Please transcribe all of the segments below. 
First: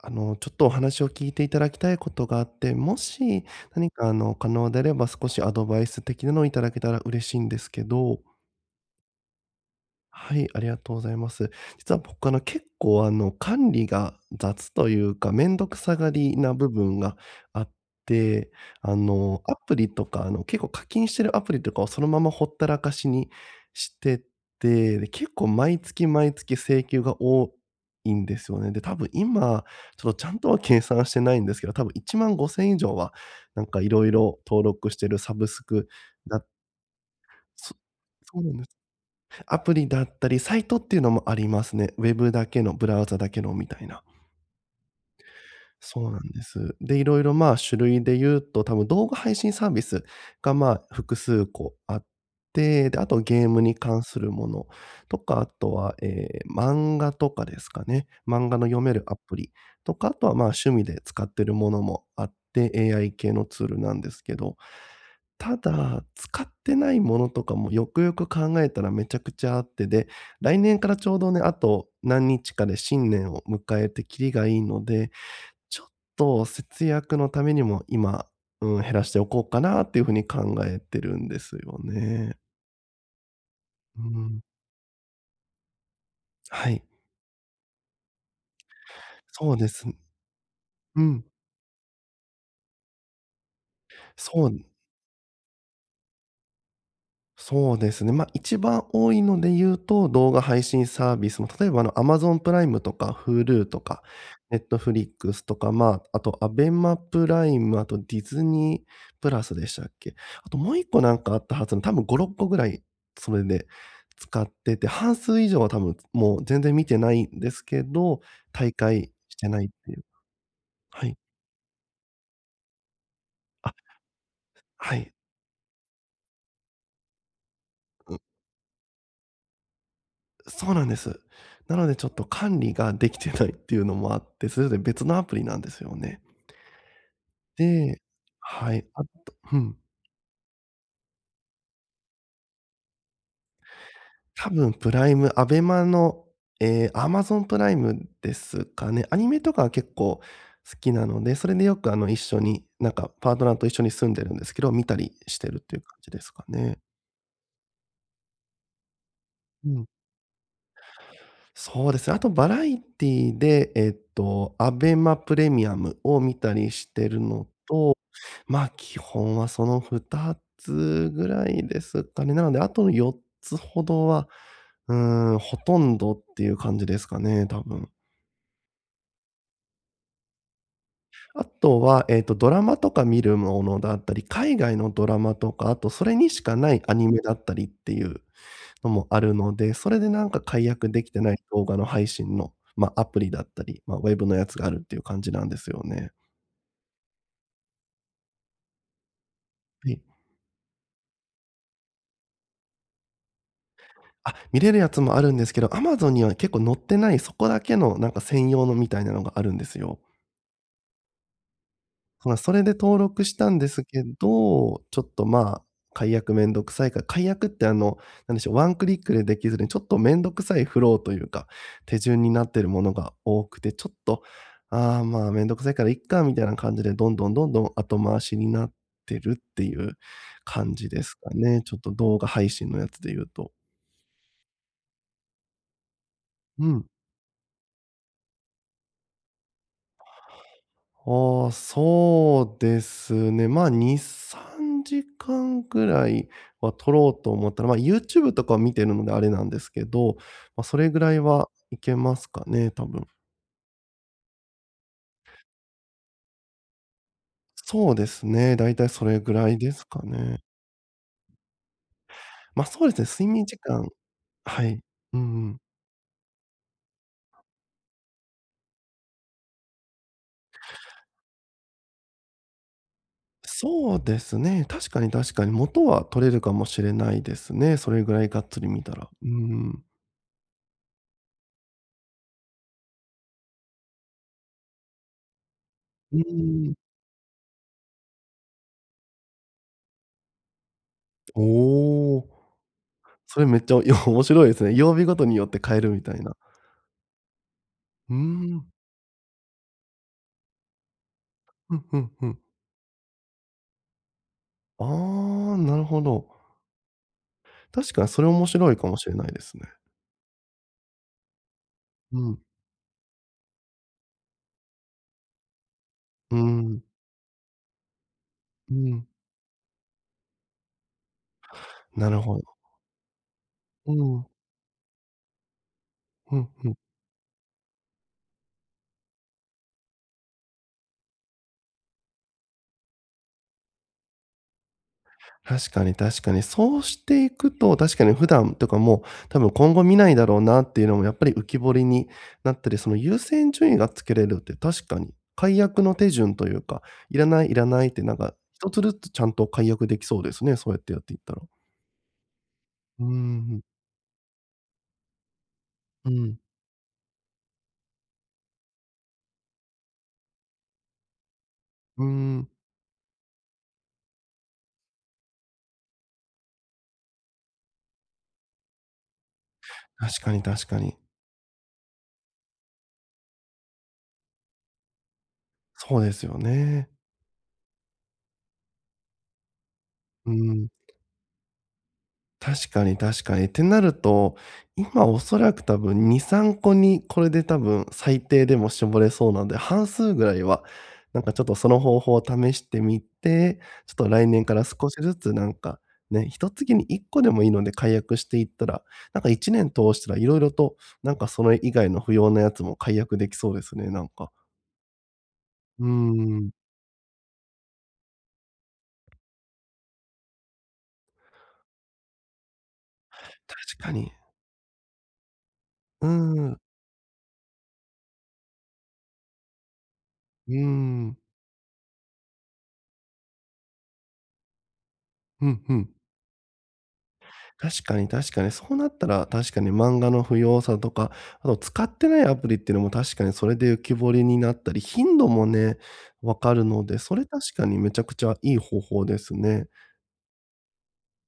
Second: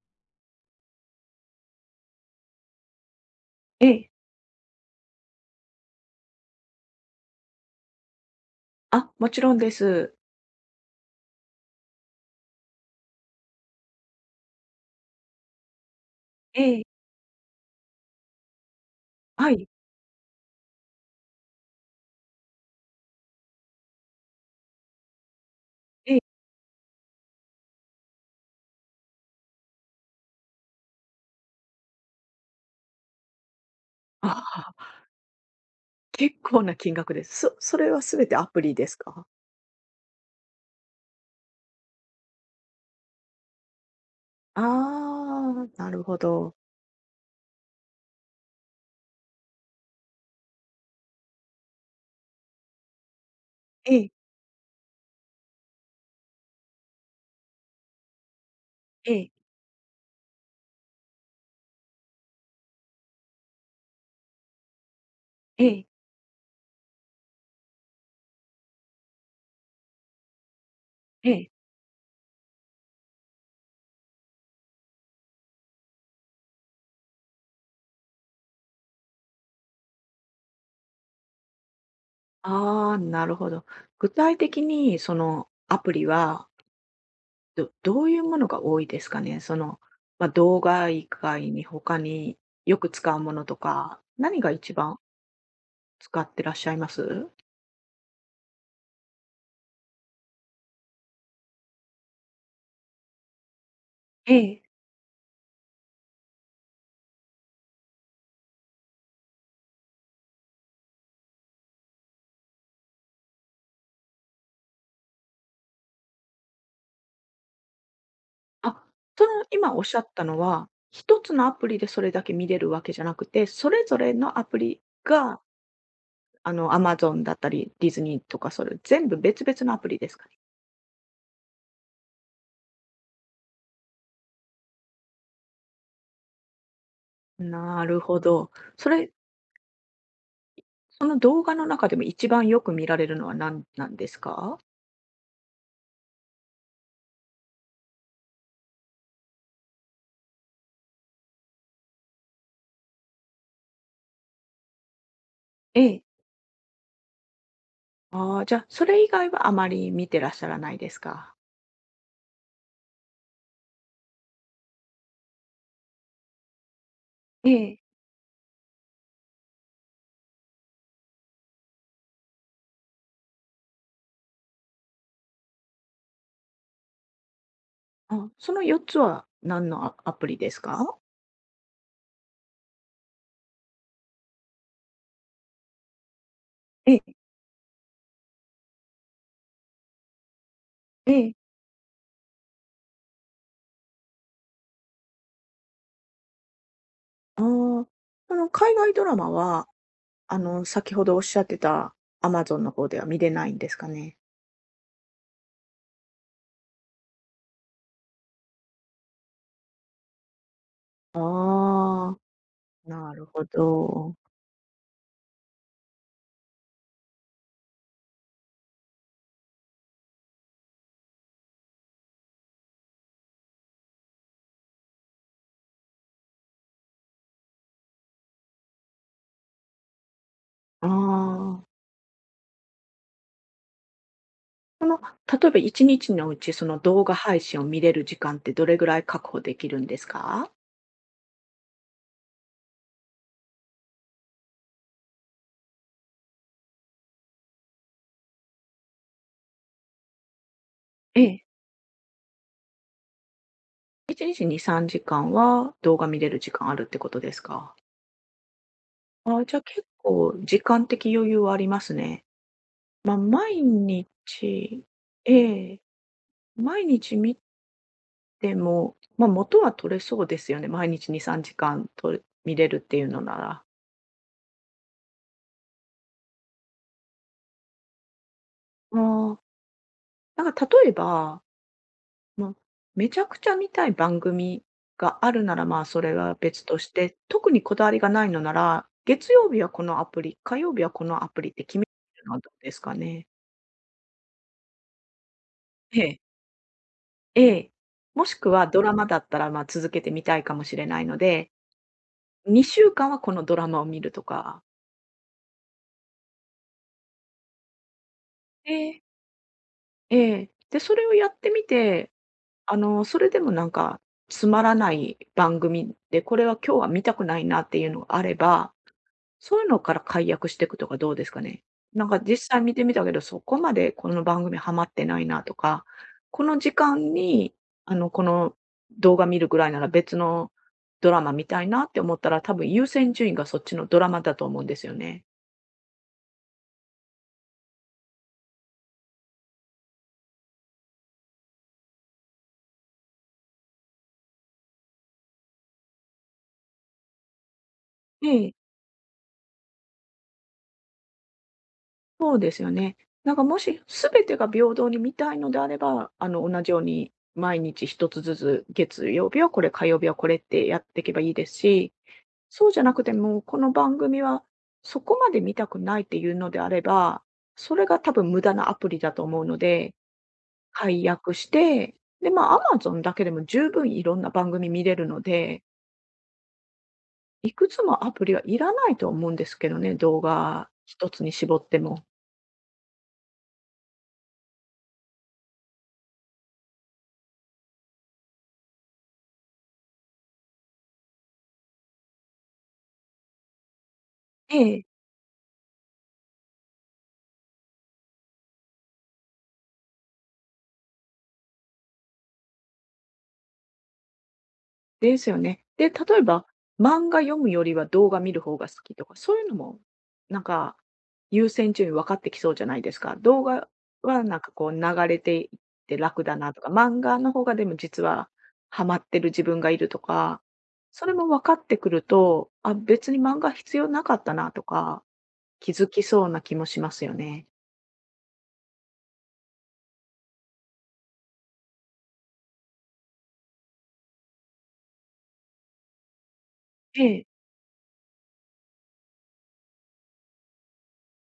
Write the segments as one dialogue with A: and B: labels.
A: ちょっとお話を聞いていただきたいことがあって、もし何
B: え
A: か
B: え。
A: 可能であれば少しアドバイス的なのをいただけたら嬉しいんですけど。
B: あ、もちろんです。
A: はい、ありがとうございます。実は僕結構管理が雑というか、めんどくさがりな
B: え
A: 部
B: え、
A: 分があって、
B: は
A: ア
B: い、
A: プリとか、結構課金してるアプリとかをそのままほったらかしにしてて、で、結構毎月
B: ええ。
A: 毎月請求が多いんですよね。で、多分今、ちょっとちゃんとは計算してないんですけど、多分1万5千以上は、なんかいろいろ
B: あ
A: 登録
B: あ、
A: してるサブスク
B: 結
A: だ
B: 構な金額です。そ
A: そ
B: それはすべて
A: そう
B: ア
A: なん
B: プ
A: です。
B: リですか？
A: アプリだったり、サイトっていうのもありますね。ウェブだけの、ブラウザだけのみたいな。
B: ああ、なる
A: そう
B: ほ
A: なんで
B: ど。
A: す。で、いろいろ、まあ、種類で言うと、多分動画配信サービスが、まあ、複数個あって、で、あとゲームに
B: え
A: 関
B: え、
A: するものとか、あとは、ええ、漫画とかですかね。漫画の読める
B: え
A: ア
B: え、
A: プリとか、あとは、まあ、趣味で使ってるものもあって、AI 系のツールなんですけど、た
B: ええ、
A: だ、使ってないものとかもよくよく考えたらめちゃくちゃあって、で、来年からちょう
B: え
A: どね、
B: え。
A: あと何日かで新年を迎えてきりがいいので、ちょっと節約のためにも今、うん、減らしておこうかなっていうふうに考えてるんですよね。
B: ああ、なるほど。
A: う
B: 具体
A: ん。
B: 的にそのアプリは、
A: はい。
B: どういうものが多いですかね？
A: そ
B: そ
A: うで
B: の、
A: す。
B: ま、動画
A: う
B: 以
A: ん。
B: 外に他によく使うものとか、何
A: そ
B: が
A: う
B: 一番使ってらっしゃいます？
A: そうですね。ま、一番多いので言うと、動画配信サービスも、例えば、Amazon プライムとか Hulu とか、
B: ええ。
A: Netflix とか、ま、ああとアベンマプライム、あとディズニープラスでしたっけ？あともう一個なんかあったはずの、多分5、6個ぐらいそれで使ってて、半数以上は多分もう全然見てないんですけど、大
B: あ、
A: 会
B: そ
A: し
B: の
A: てないっ
B: 今おっ
A: て
B: し
A: い
B: ゃ
A: う。
B: ったのは、
A: はい。
B: 一つのアプリでそれだけ見れるわけじゃなくて、そ
A: あ、
B: れぞれのアプリ
A: はい。
B: が、Amazon だったり、ディズニーとかそれ全部別々のアプリですかね。
A: そうなんです。なのでちょっと管理ができてないっていうのもあって、それぞれ別のアプリなんですよね。
B: なる
A: で、
B: ほど。
A: はい、
B: そ
A: あと、
B: れ、
A: うん。
B: その動画の中でも一番よく見られるのは何なんです
A: 多
B: か？
A: 分プライム、アベマの、ええ、アマゾンプライムですかね。アニメとかは結構好きなので、それでよく一緒に、なんかパートナーと一緒に住んでるんですけど、見たりしてるってい
B: え
A: う感
B: え。
A: じですかね。
B: ああ、じゃあ、それ以外はあま
A: うん。
B: り見てらっしゃらないですか？
A: そうですね。あとバラエティで、アベマプレミアムを見たりしてるの、
B: ええ。
A: まあ、基本はその2つぐらいですかね。なので、あとの4つほどは、うーほとんどっていう感じですかね、多分。
B: あ、その4つは何のアプリですか？
A: あとは、ドラマとか見るものだったり、海外のドラマとか、あとそれにしかない
B: え
A: ア
B: え、
A: ニメだったりっていうのもあるので、それでなんか解約でき
B: え
A: てな
B: え。
A: い動画の配信の、まあ、アプリだったり、まあ、ウェブのやつがあるっていう感じなんですよね。
B: ああ、その海外ドラマは
A: はい。
B: 先ほどおっしゃってたアマゾンの方では見れないんですかね？
A: あ、見れるやつもあるんですけど、Amazon には結構載ってない、そこだけのなんか専用のみたいなのがあるんですよ。
B: ああ、
A: まあ、それで登
B: なる
A: 録し
B: ほ
A: たんですけ
B: ど。
A: ど、ちょっと、まあ、解約めんどくさいから、解約ってなんでしょう、ワンクリックでできずに、ちょっとめんどくさいフローというか、手順になってるものが多くて、ちょっと、ああ、まあ、めんどくさいからいっかみたいな感じで、どんどん後回しになってるっていう感
B: あ
A: じですかね。ちょっ
B: あ。
A: と動画配信のやつで言うと。
B: その、例えば1日のうち、そ
A: う
B: の
A: ん。
B: 動画配信を見れる時間ってどれぐらい確保できるんですか？
A: ああ、そうですね。まあ、2、3時間ぐらいは取ろうと思ったら、まあ、YouTube とかは見てるのであれなんですけど、まあ、それぐらい
B: ええ。
A: はいけますかね、多分。
B: 1日に3時間は動画見れる時間あるってことですか？
A: そうですね、だいたいそれぐ
B: ああ、
A: ら
B: じ
A: い
B: ゃ、あ、
A: で
B: 結
A: すか
B: 構
A: ね。
B: 時間的余裕はありますね。
A: ま、あ、そうで
B: まあ、
A: すね、睡眠時
B: 毎
A: 間。はい。
B: 日、
A: う
B: え
A: ん。
B: え、毎日見でも、まあ、元は取れそうですよね。毎日2、3時間見れるっていうのなら。
A: そうですね、確かに、元は取れるかもしれないですね、それぐらいがっつり見たら。う
B: ああ。
A: んうん。
B: なんか例えば、ま、めちゃくちゃ見たい番組があるなら、まあ、それ
A: ー
B: は別
A: ん。
B: として、特にこだわりがないのなら、月曜日はこのアプリ、火曜日はこのアプリって決め
A: お
B: る
A: お。
B: のはどうですかね？
A: それめっちゃ、いや、面白いですね。曜日ごとによって変えるみ
B: え
A: たい
B: え。
A: な。
B: ええ。
A: うー
B: もしくは
A: ん。
B: ドラマだったら、ま、続けて見たいかもしれないので、
A: ふんふんふん。
B: 2週間はこのドラマを見るとか。
A: ああ、なるほど。確かにそれ面白
B: え
A: いかも
B: え。
A: しれないですね。
B: ええ。で、それをやってみて
A: うん。
B: それでもなんか、つまらない番組で、
A: う
B: こ
A: ー
B: れは今日
A: ん。
B: は見たくないなっていうのがあれば、
A: うん。
B: そういうのから解約していくとかどうですかね？なん
A: な
B: か
A: るほど。
B: 実際見てみたけど、そこまで
A: う
B: この
A: ん。
B: 番組ハマってないなとか、
A: ふ
B: こ
A: ん
B: の
A: ふ
B: 時
A: ん。
B: 間に、この動画見るぐらいなら別のドラマ見たいなって思ったら、多分優先順位がそっちのドラマだと思うんですよね。
A: 確かに、確かに。そうしていくと、確かに普段とかも、多分今後見ないだろうなっていうのもやっぱり浮き彫りになったり、その優先順位がつけれるって確かに、解約の手順というか、いらないってなんか、
B: ええ、
A: 一つずつちゃんと解約できそうですね、そうやってやっていったら。
B: そうですよね。
A: うー
B: なんかも
A: ん、
B: し全てが平等に見たいのであれば、
A: うん、
B: 同じように毎日一つずつ、月曜日はこれ、火曜日はこれってやっていけばいいですし、
A: うーん。
B: そうじゃなくても、この番組はそこまで見たくないっていうのであれば、それが多分無駄なアプリだと思うので、
A: 確かに、確かに。
B: 解約して、で、まあ、Amazon だけでも十分いろんな番組見れるので、
A: そうですよね。
B: いくつもアプリはいらないと思うんですけどね、動
A: う
B: 画
A: ん、
B: 一つに絞っても。
A: 確かに、確かに。ってなると、今おそらく多分2、3個にこれで多分最低でも絞れそうなんで、半数ぐらいは、なんかちょっとその方法を試してみて、ちょっと来年か
B: え
A: ら
B: え。
A: 少しずつなんか、ね、1月に1個でもいいので解約していったら、なんか1年通したらいろいろと、なんかそれ以外の不要なやつも解約できそうですね、なんか。
B: ですよね。
A: うー
B: で、例えば、
A: ん、
B: 漫画読むよりは動画見る方が好きとか、そういうのも、なんか、優先順位分かってきそうじゃないですか。動画
A: 確かに。
B: はなんかこう流れていって
A: うー
B: 楽だな
A: ん、
B: とか、漫画の方がでも実はハマってる自分がいるとか、
A: うー
B: それ
A: ん、
B: も分かってくると、あ、別に漫画必要なかったなとか、
A: うん
B: 気
A: う
B: づ
A: ん。
B: きそうな気もしますよね。
A: 確かに、確かに、そうなったら、確かに漫画の不要さとか、あと使ってないアプリっていうのも確かにそれで浮き彫りになったり、頻度もね、わかるので、そ
B: で、
A: れ確かにめちゃくちゃいい方法ですね。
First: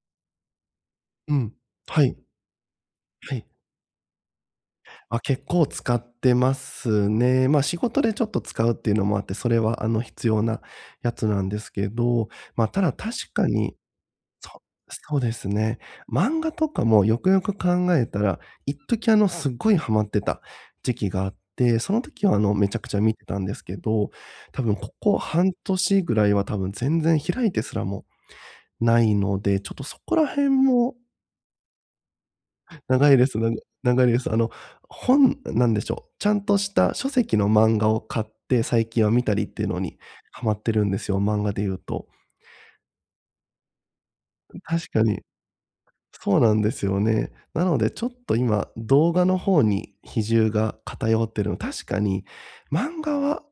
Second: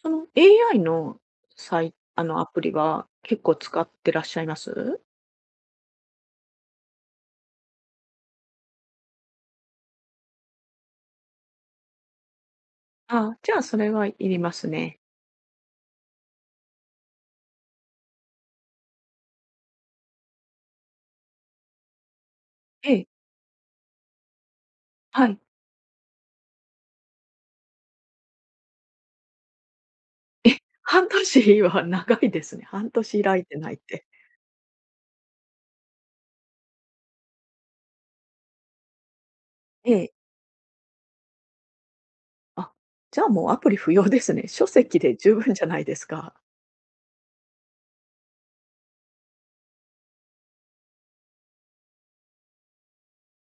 B: その AI の
A: うん。
B: サイ
A: はい、
B: あのアプリは
A: は
B: 結
A: い。
B: 構使ってらっしゃいます？
A: あ、結構使ってますね。ま、仕事でちょっと使うっていうのもあって、それは必要なやつなんですけど、ま、ただ確
B: あ、
A: か
B: じゃあ、
A: に
B: それはいりま
A: そ
B: すね。
A: そうですね。漫画とかもよくよく考えたら、一時すっごいハマってた時期があって、その時はめちゃく
B: え
A: ちゃ
B: え、
A: 見てたんですけど、多分ここ
B: はい。
A: 半年ぐらいは多分全然開いてすらもないので、ちょっとそこら辺
B: え、
A: も
B: 半年は長いですね。半
A: 長い
B: 年
A: です、
B: 開いてないっ
A: 長
B: て。
A: いです。本なんでしょう、ちゃんとした書籍の漫画を買って、最近は見たりっていうの
B: え
A: に
B: え。
A: ハマってるんですよ、漫画で言うと。
B: あ、じゃあ、もうアプリ不要ですね。書
A: 確
B: 籍
A: か
B: で
A: に。
B: 十分じゃないですか。
A: そうなんですよね。なのでちょっと今、動画の方に比重が偏ってるの確かに、漫画は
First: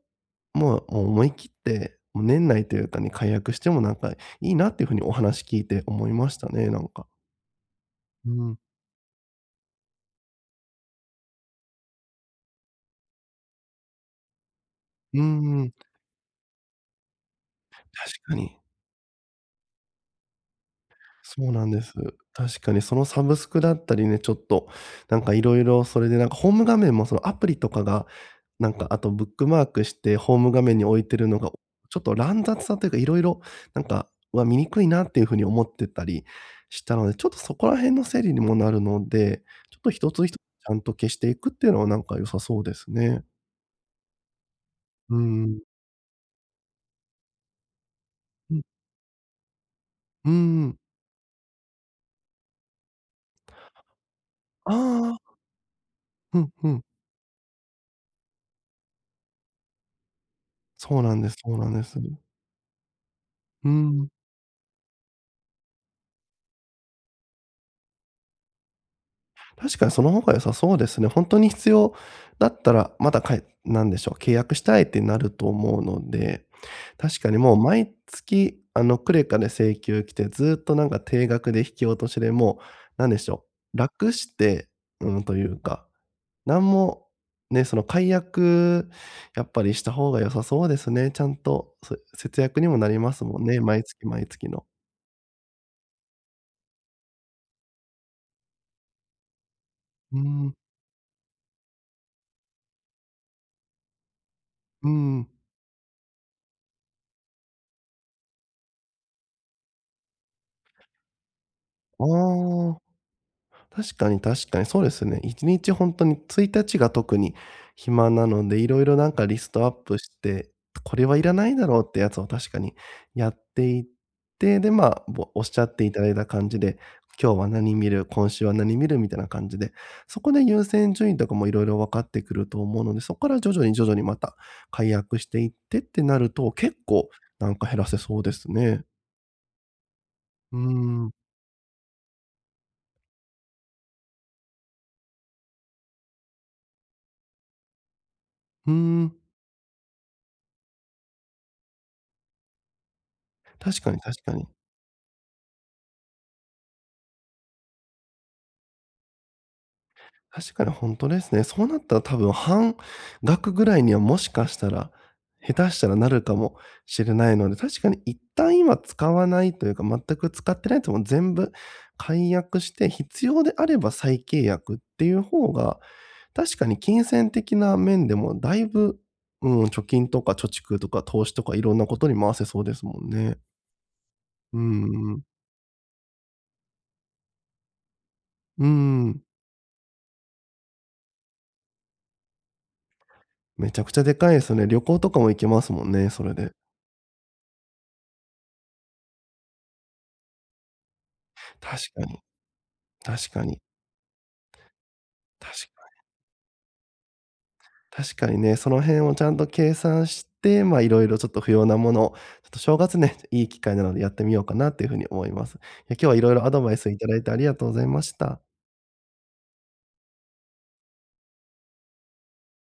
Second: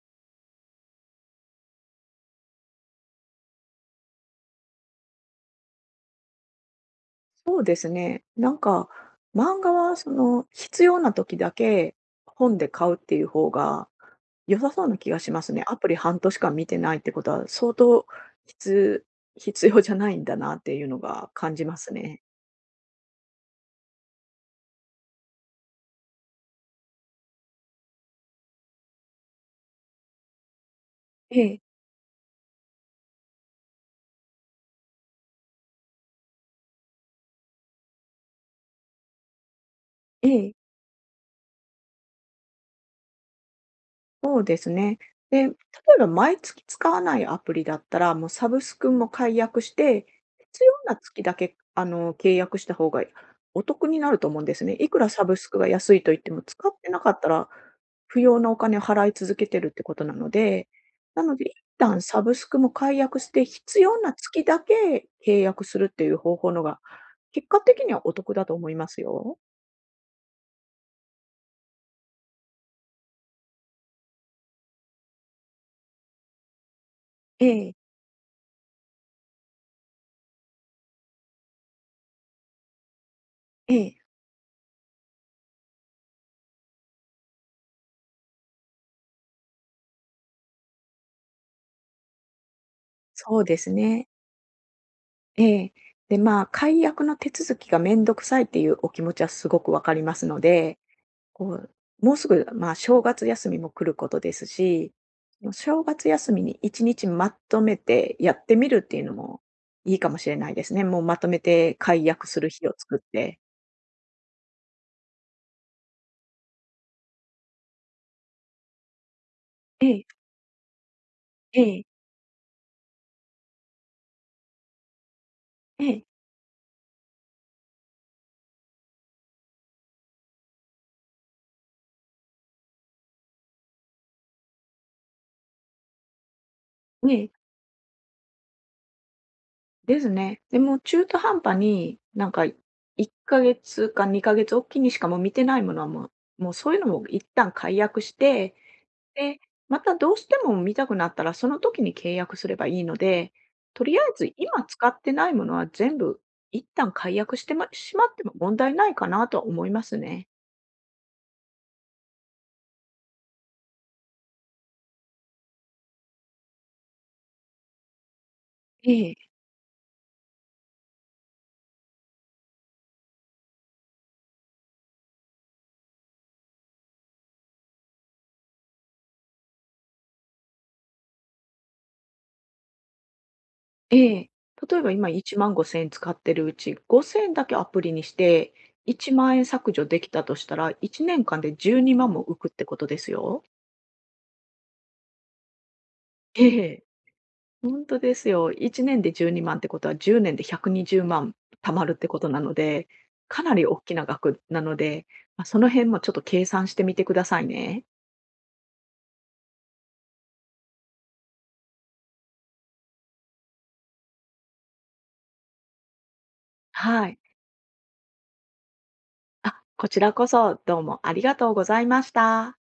A: もう思い切って、もう年内というかに解約してもなんかいいなっていうふうにお話聞いて思いましたね、なんか。
B: そうですね。
A: う
B: なん
A: ん。
B: か、漫画は必要な時だけ本で買うっていう方が良さそうな気が
A: う
B: します
A: ん
B: ね。
A: うん、
B: アプリ半年間見てないってことは、相当
A: 確かに。
B: 必必要じゃないんだなっていうのが
A: そう
B: 感じ
A: なん
B: ま
A: で
B: す
A: す。
B: ね。
A: 確かにそのサブスクだったりね、ちょっとなんかいろいろそれでなんかホーム画面もそのアプリとかが、なんかあとブックマークしてホーム画面に置いてるの
B: え
A: が、
B: え、
A: ちょっと乱雑さというか、いろいろなんか、は見にくいなっていうふうに思ってたりしたので、ちょっとそこら辺の整理にもなるので、ちょっと一つ
B: え
A: 一つち
B: え。
A: ゃんと消していくっていうのはなんか良さそうですね。
B: そうですね。
A: うー
B: で、例え
A: ん。
B: ば毎月使わないアプリだったら、もうサ
A: う
B: ブ
A: ん。
B: スクも解約して、
A: うー
B: 必
A: ん。
B: 要な月だけ契約した方がお得になると思うんですね。いくら
A: あ
B: サブ
A: あ。
B: スクが安いと言って
A: う
B: も、
A: ん
B: 使
A: う
B: っ
A: ん。
B: てなかったら不要なお金を払い続けてるってことなので、
A: そうなん
B: な
A: で
B: の
A: す
B: で
A: そ
B: 一
A: うなんです。
B: 旦
A: う
B: サブスクも解約して、
A: ー
B: 必要
A: ん。
B: な月だけ契約するっていう方法のが、結果的にはお得だと思いますよ。
A: 確かにその方が良さそうですね。本当に必要だったら、まだかいなんでしょう、契約したいってなると思うので、確かに
B: え
A: もう
B: え、
A: 毎月、クレカで請求来て、ずっとなんか定額で引き落としで、もう、なんでしょ
B: え
A: う、
B: え。
A: 楽して、うん、というか、なんも、ね、その解約、やっぱりした方が良さそうですね。ちゃんと、節約にもなりますも
B: そう
A: ん
B: で
A: ね、
B: す
A: 毎月
B: ね。
A: 毎月の。
B: ええ。で、まあ、解約の手続きがめんどくさいっていうお気持ちはすごくわかりま
A: う
B: すの
A: ん、
B: で、こう、もうすぐ、まあ、正月休みも来ることです
A: う
B: し、
A: ん。
B: もう正月休みに1日まとめてやってみるっていうのもいいかもしれないですね。もうまとめて解約する日を
A: ああ。
B: 作って。
A: 確かに、確かに、そうですね。1日本当に1日が特に暇なので、いろいろなんかリストアッ
B: え
A: プ
B: え、
A: して、これはいらない
B: え
A: だろう
B: え、
A: ってやつを確かにやっていって、で、まあ、ぼおっしゃって
B: え
A: いた
B: え、
A: だいた感じで、今日は何見る、今週は何見るみたいな感じで、そこで優先順位とかもいろいろ分かってくると思うので、そこから徐々にまた解約していってってなると、結構
B: ええ、
A: なんか減らせそうですね。
B: ですね。
A: う
B: で
A: ー
B: もう中
A: ん。
B: 途半端になんか1ヶ月か2ヶ月おきにしかもう見てないものはもう、もうそういうのも一旦解約して、
A: うーん、
B: で、またどうしても見たくなったら、その時に契約すればいいので、
A: 確
B: と
A: か
B: り
A: に、
B: あえ
A: 確か
B: ず
A: に。
B: 今使ってないものは全部一旦解約してましまっても問題ないかなとは思いますね。
A: 確かに本当ですね。そうなったら多分半額ぐらいにはもしかしたら、下手したらなるかもしれないので、確かに一旦今
B: え
A: 使わ
B: え。
A: ないというか、全く使ってないとも全部解約して、必要であれば再契約っていう方が、確かに金銭的な面でもだいぶ、うん、貯金とか貯蓄とか投資とかいろんなことに回せそうですもんね。
B: ええ。
A: う
B: 例えば今
A: んうん。
B: 1万5千円使ってるうち、5千円だけアプリにして、1
A: ん。
B: 万円削除できたとしたら、1年間で12万も浮くってことですよ。
A: めちゃくちゃでかいですよね。旅行とかも行けますもんね、それ
B: え
A: で。
B: え。ほんとですよ。1年で12万ってことは10年で120万貯
A: 確
B: まるっ
A: か
B: てこ
A: に、
B: となので、
A: 確
B: か
A: か
B: な
A: に。
B: り大きな額なので、まあ、その
A: 確か
B: 辺もちょっと計算してみてくださいね。
A: 確かにね、その辺をちゃんと計算して、ま、いろいろちょっと不要なものを、ちょっと正月ね、いい機会なのでやってみようかなっていうふうに思います。いや、今日はいろいろアドバイスい
B: は
A: ただ
B: い。
A: いてありがとうございました。
B: あ、こちらこそどうもありがとうございました。